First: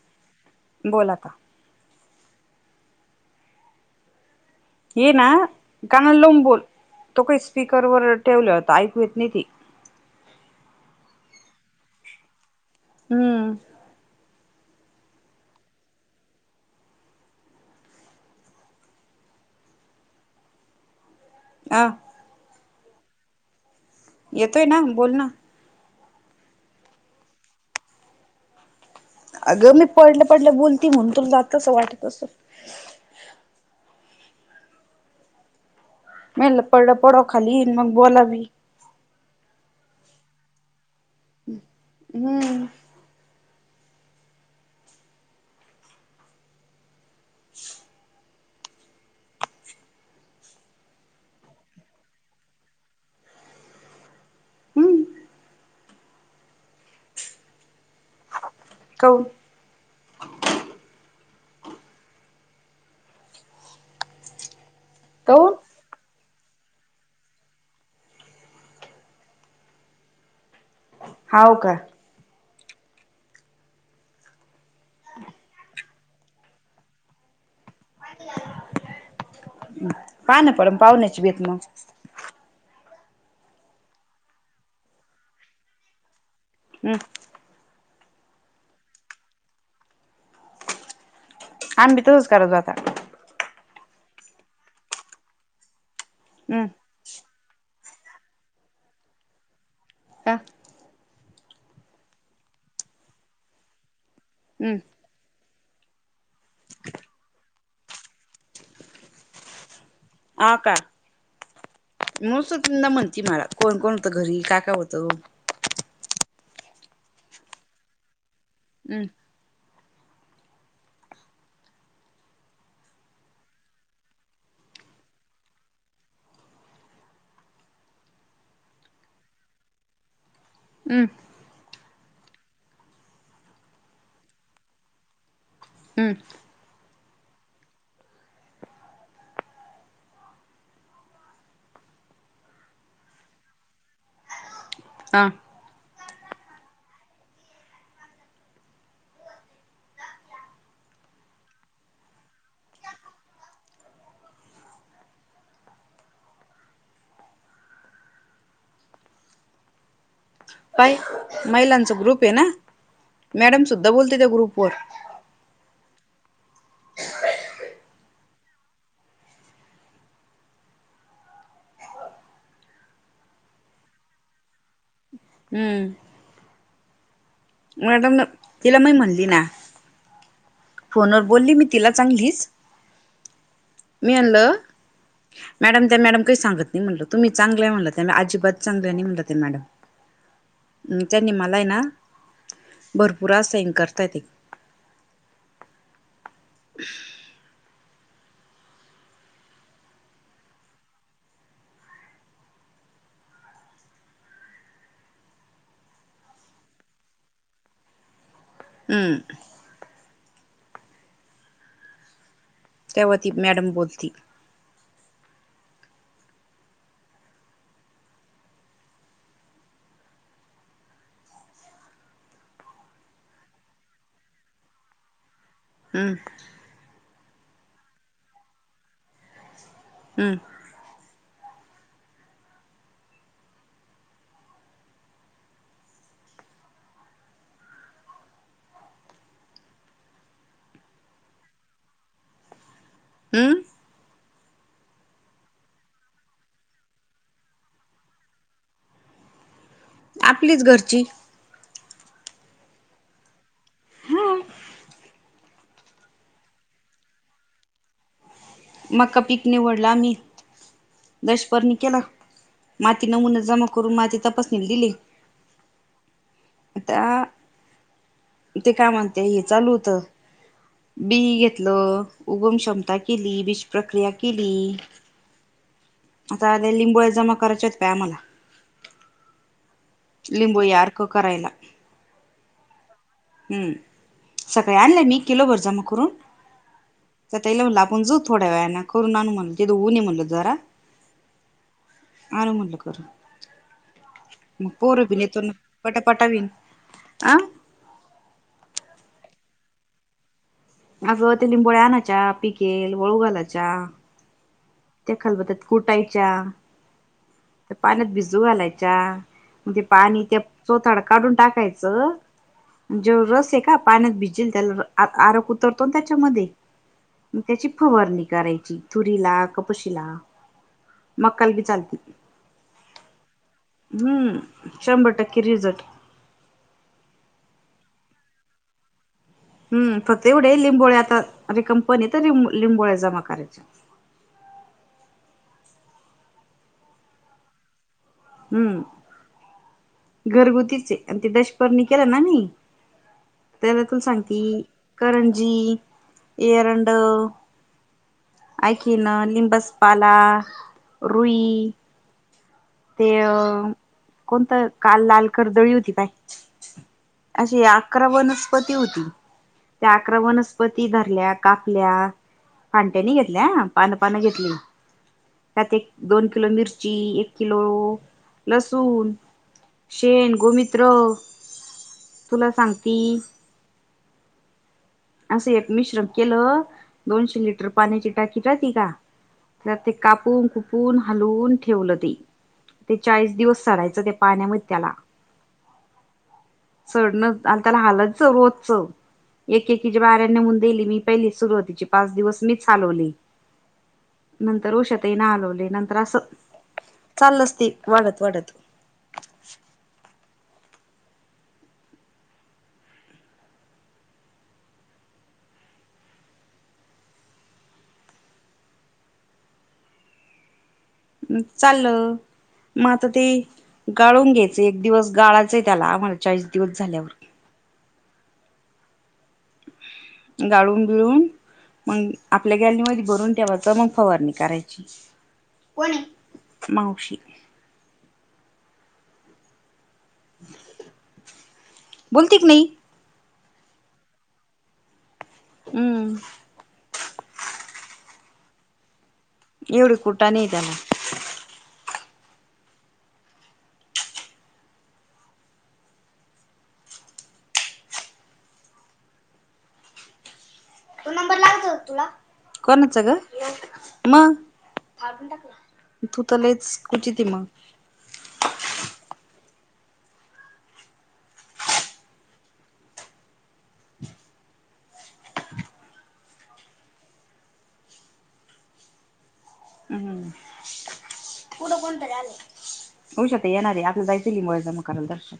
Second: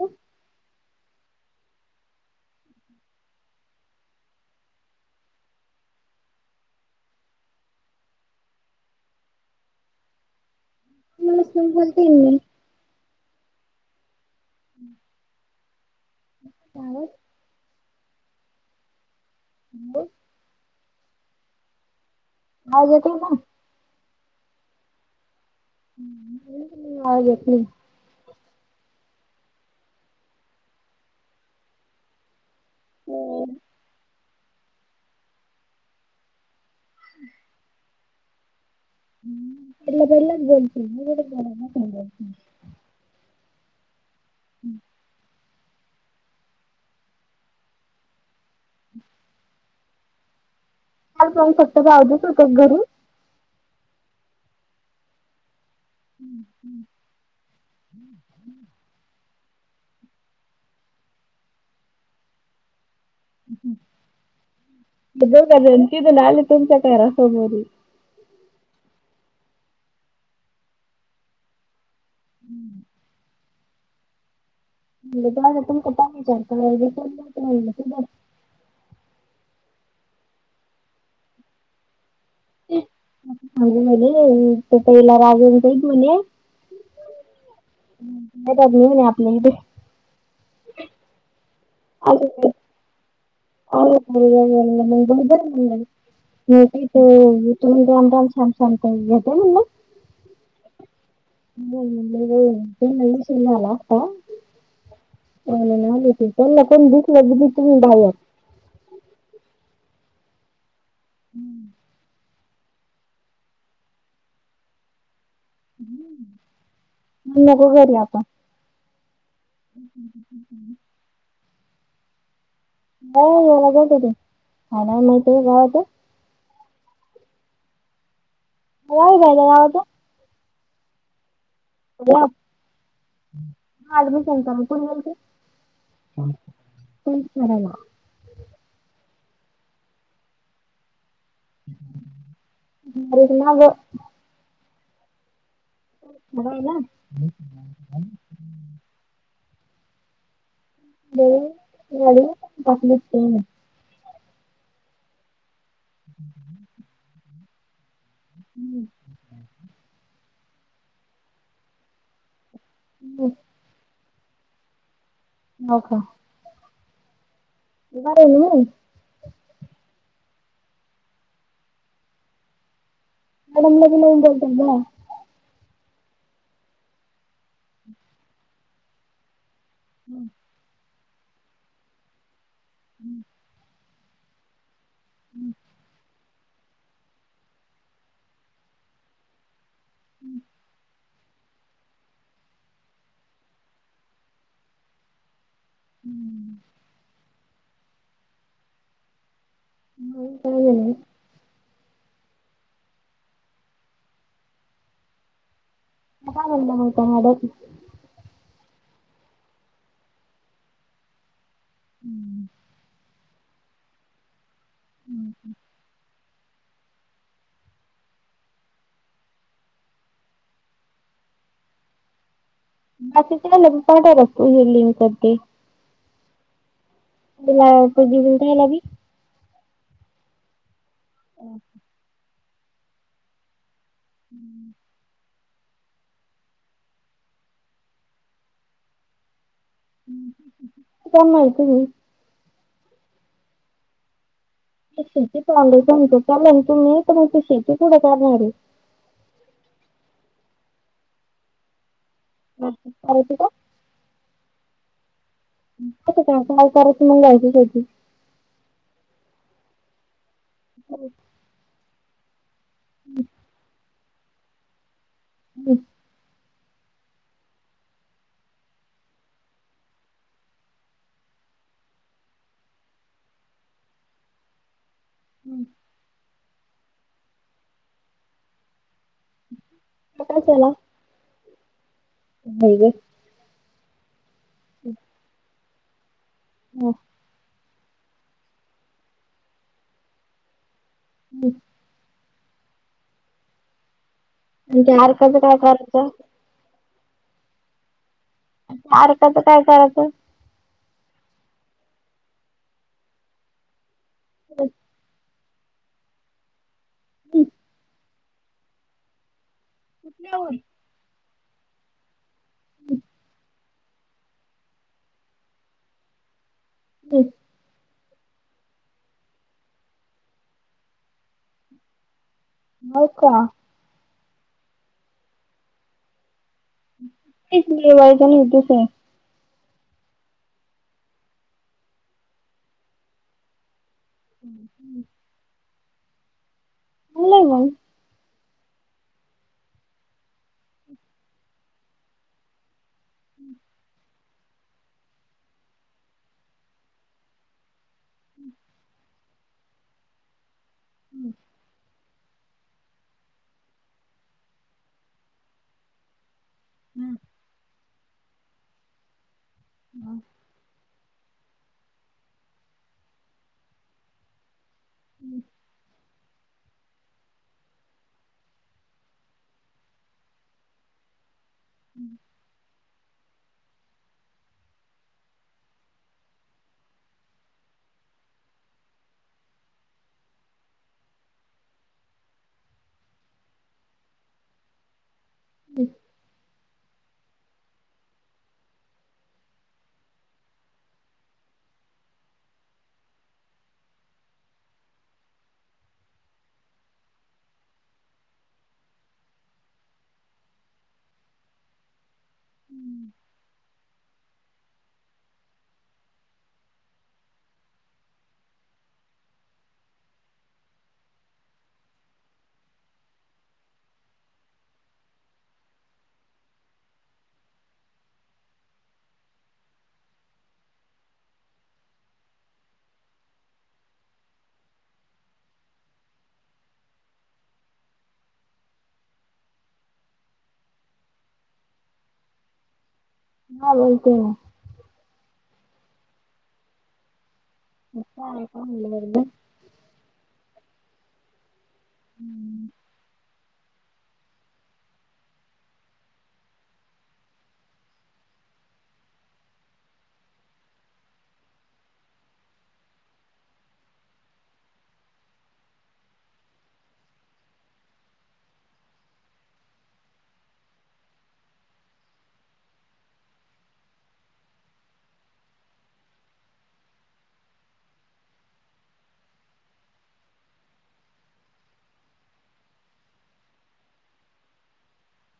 हो. बोला‌ आता ये ना कानाला लावून बोल तो काही स्पीकर वर ठेवला ऐकू येत नाही ते [unintelligible] हम्म त्यावर बोल आ. आ जेत ना. येतोय ना बोल ना. ह् आत अगं मी पडलं पडलं बोलती म्हणून तुला जातसं वाटत असेल हो. मी म्हनल पडड पड खाली मग बोलावी. तला पहिलाच बोल. हम्म. हम्म शुक कालही फक्त जावतच होत घरी हम्म हम हम् हो हम्म. [unintelligible] बरं काऊन झालं तिडून आले तुमच्या घरासमोरील हाव का हम्म जा त पा चार का कोण माहिती झालं पा ना पडण पाहुण्याची बेत मग ांग झाले त पला रावून जाही म्हणे हम्म म तरली होणे आपने ते आम्बी तसच करत होा हो ब ब हम्म होकी त तुम्ही [unintelligible] कॅमरा सॅमसंग ते येत म्हणलं. [unintelligible] ह [unintelligible] हो नाहीस झालाता [unintelligible] हम्म. अ नाही चला कोण दिकलं तु जाऊत [unintelligible] ह का. हम्म [unintelligible] मू त म्हणती मला कोण कोण होतं घरी काय काय होतं. मण नको कररी आपण. हम्. ह ह ह [unintelligible] ह याला गते काा ना माहिती आहे गत [unintelligible] या आहे ना यात. हम्. ह ऍडमिशन कर म कोण बलते. हम्म. पराला [unintelligible] र ना ग [unintelligible] हा. म्ह ना. म घर बाकली. ह [unintelligible] हम्म [unintelligible] पाय महिलांचा ग्रुप आहे ना. मॅडम सुद्धा बोलते. गरुपर [unintelligible] हो का. बाय. मॅडम लगनऊन बोलत का. हमंम. मॅडमन तिला मही म्हणली ना. हम्म [unintelligible] फोनवर बोलली मी तिला चांगलीच. हम्म [unintelligible] मीलं [unintelligible] मॅडम ते मॅडम. काही सांगत नाही, म्हट तुम्ही चांगलंय म्हणलं, त्या अजिबात चांलंय नाही, म्हणलं त्या मॅडम. हम्म [unintelligible] त्या नि म्हाला आहे ना. भरपूरा सैन करता येत. मग हो का [unintelligible] हराला हो का हडत [unintelligible] हम्म. हम्म [unintelligible] होती मॅडम बोलती. हम्म ह बाकी लं पांटा रखू हेली मी करते हमं लाप दिला भी हम्म ओके हम्म काय माहीती ये अ शेती चांगली पण तु मी तर शेती कुठे करणार ये आपलीच घरची ह का होती का काय हल करच म घायच्यासाठी मका पिक निवडला मी देश परनी केला माती नमुना जमा करून माजीत तपासणी दिली हम् त्या ते काय म्हणते, हे चालू होत बि घेतलं उगम क्षमता केली. प्रक्रिया केली. हम् आता लिंबू्या जमा करायच्यात का आम्हाला, हम् [unintelligible] लिंबू यार्क करायला. नाही ग हम सकाळे आणले मी किलो भर जा मग करुन [unintelligible] हो तिला म्हणलं आपण जाऊ थोड्या वेळाने करून आणू म्हणलं तिथे उन आहे म्हणलं जरा हम् आ मुणलं कर मग आणि त्या पोर पन अर्काचं येतो ना काय पट करायचं? पटावीन आ सारखच काय करायचं अगं ते लिंबोळया आणनाच्या पिकेल वाळू घालायच्या होच् खलबतात कुटायच्या ते पाण्यातत बीस जू घालायच्या म्हणजे पाणी त्या हम्म. चोथाड काढून टाकायचं जे रस आहे का पाण्यात भिजेल त्याला आरख उतरतो ना त्याच्यामध्ये हम्म. म त्याची खबरणी [unintelligible] करायची तुरी ला क खशला मकल भी चालती नकवा [unintelligible] हम्म शंभर टक्के रिझर्ट ली वाारी तर नाही तस आहे [unintelligible] हम् फक्त एवढ्या लिंबोळे आता रिकमपनी तरं लिंबोळ्या जमा करायच्या हम् हम् बला म हम्म घरगुतीचे आणि ते देशपर्णी केला ना म त्याला तुला सांगती करंजी येरंड ऐकिन लिंबसपाला रुई ते अ कोणतं काल लाल कर्दळी होती काय हं. अशी अकरा वनस्पती होती. त्या हं. आक्र वनस्पती ती धरल्या कापल्या पांट्यानी घेतल्या पानं पानं घेतली [unintelligible] दोन किलो मिरची एक किलो लसूण शेण गोमित्र तुला सांग ती असं एक मिश्रम केलं दोनशे लिटर पाण्याची टाकी राह त का त्या ते कापून कुपून हालून ठेवलं ते ते चाळीस दिवस सरायचं ते पाण्यामध्ये त्याला हम् चडण आणि त्याला हालायचं रोजच एक एके ज बाहेऱ नेऊन देली मी पहिली सुरुवातीची पाच दिवस मीच हलवले नंतर उषाताई न हलवले नंतर असं चाललच ते वाढत वाढत हम्म चालल मग आता ते गाळून घ्यायचंय एक दिवस गाळायचंय त्याला मला चाळीस दिवस झाल्यावर गाळून बिळून मग आपल्या गॅलीमध्ये भरून ठेवाचं मग फवारणी करायची मावशी बोलती की नाही हा बोलते. हम्म [unintelligible] एवढे कुठा नाही त्याला हम्म तु कोणाच ग मग तू तलाच कुचीती म हम्म होऊशत येणारे आपला जायचे लिंबूजमा करायला दर्शक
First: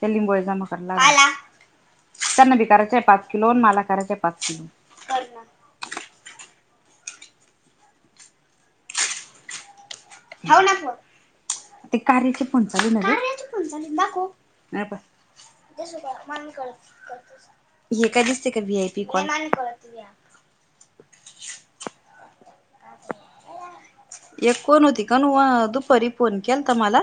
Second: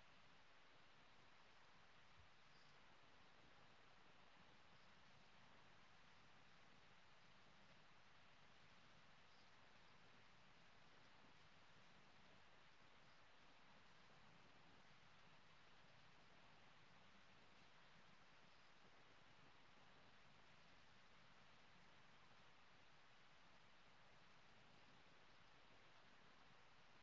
त्या लिंबू अजमा करायला त्यांना बी करायच आहे पाच किलो मला करायचा आहे पाच किलो त [unintelligible] काण दुपारी फोन केल तर मला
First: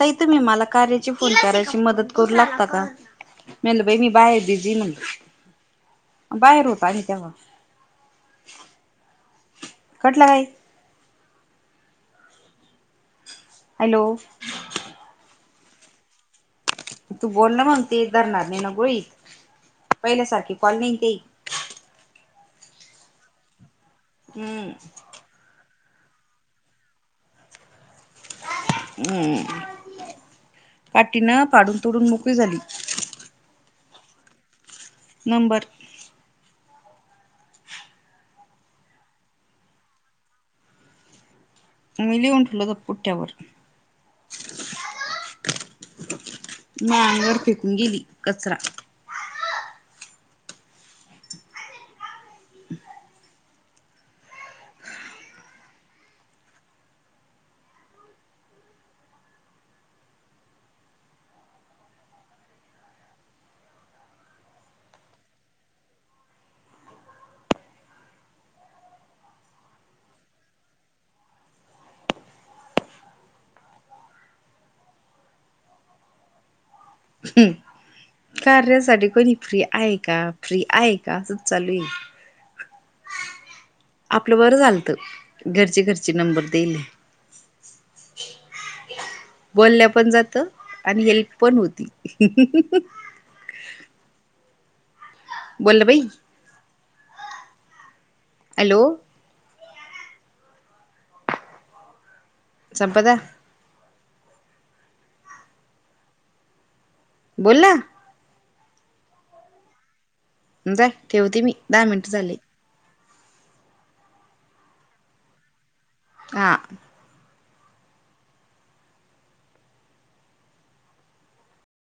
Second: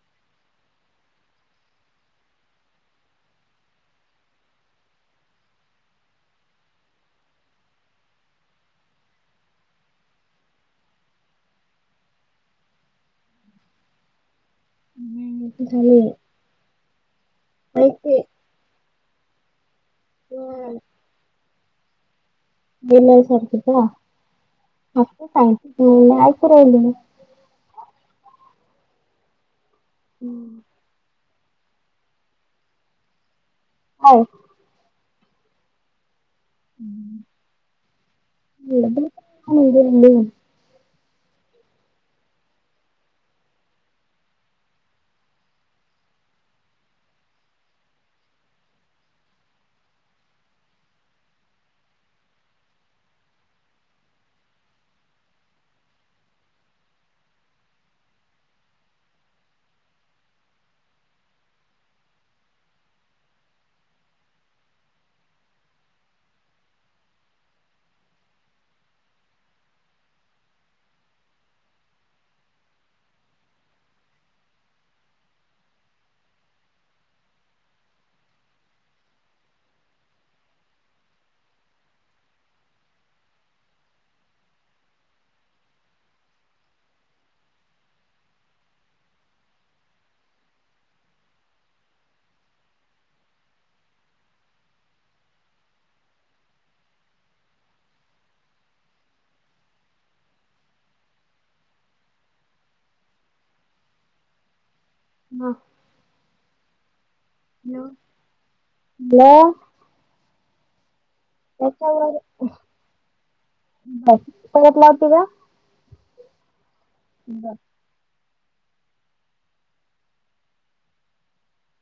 त इ त मही मला कयची फोन करायची मदत करू लागता का म्हल बाई मी बाहेर बिझी म्ह बाहेर होत म तेव्हा कटलं काई हॅलो म झाले आहे तू बोल ना मग ते रणार नाही ना गोळीत पहिल्यासारखे अं, कॉल नाही ते [unintelligible] हम्म हम् नाहीयपराहिल हम्म हम्म तीन पाडून तोडून मोकळी झाली हो नंबर [unintelligible] मी लिहून ठेवलेलं पुटठ्यावर माग फेकून गेली कचरा ह [inaudible] साडी फ्री हाय का साडी फ्री हाय का हे चालू आहे आपलं बर झालत घरचे घरचे नंबर देल बोलल्या पण जात आणि हेल्प पण होती बोल बाई हॅलो बघा हो बोला हॅलो हं जा ठेवते मी दहा मिनट झाले बटला होती का हा बर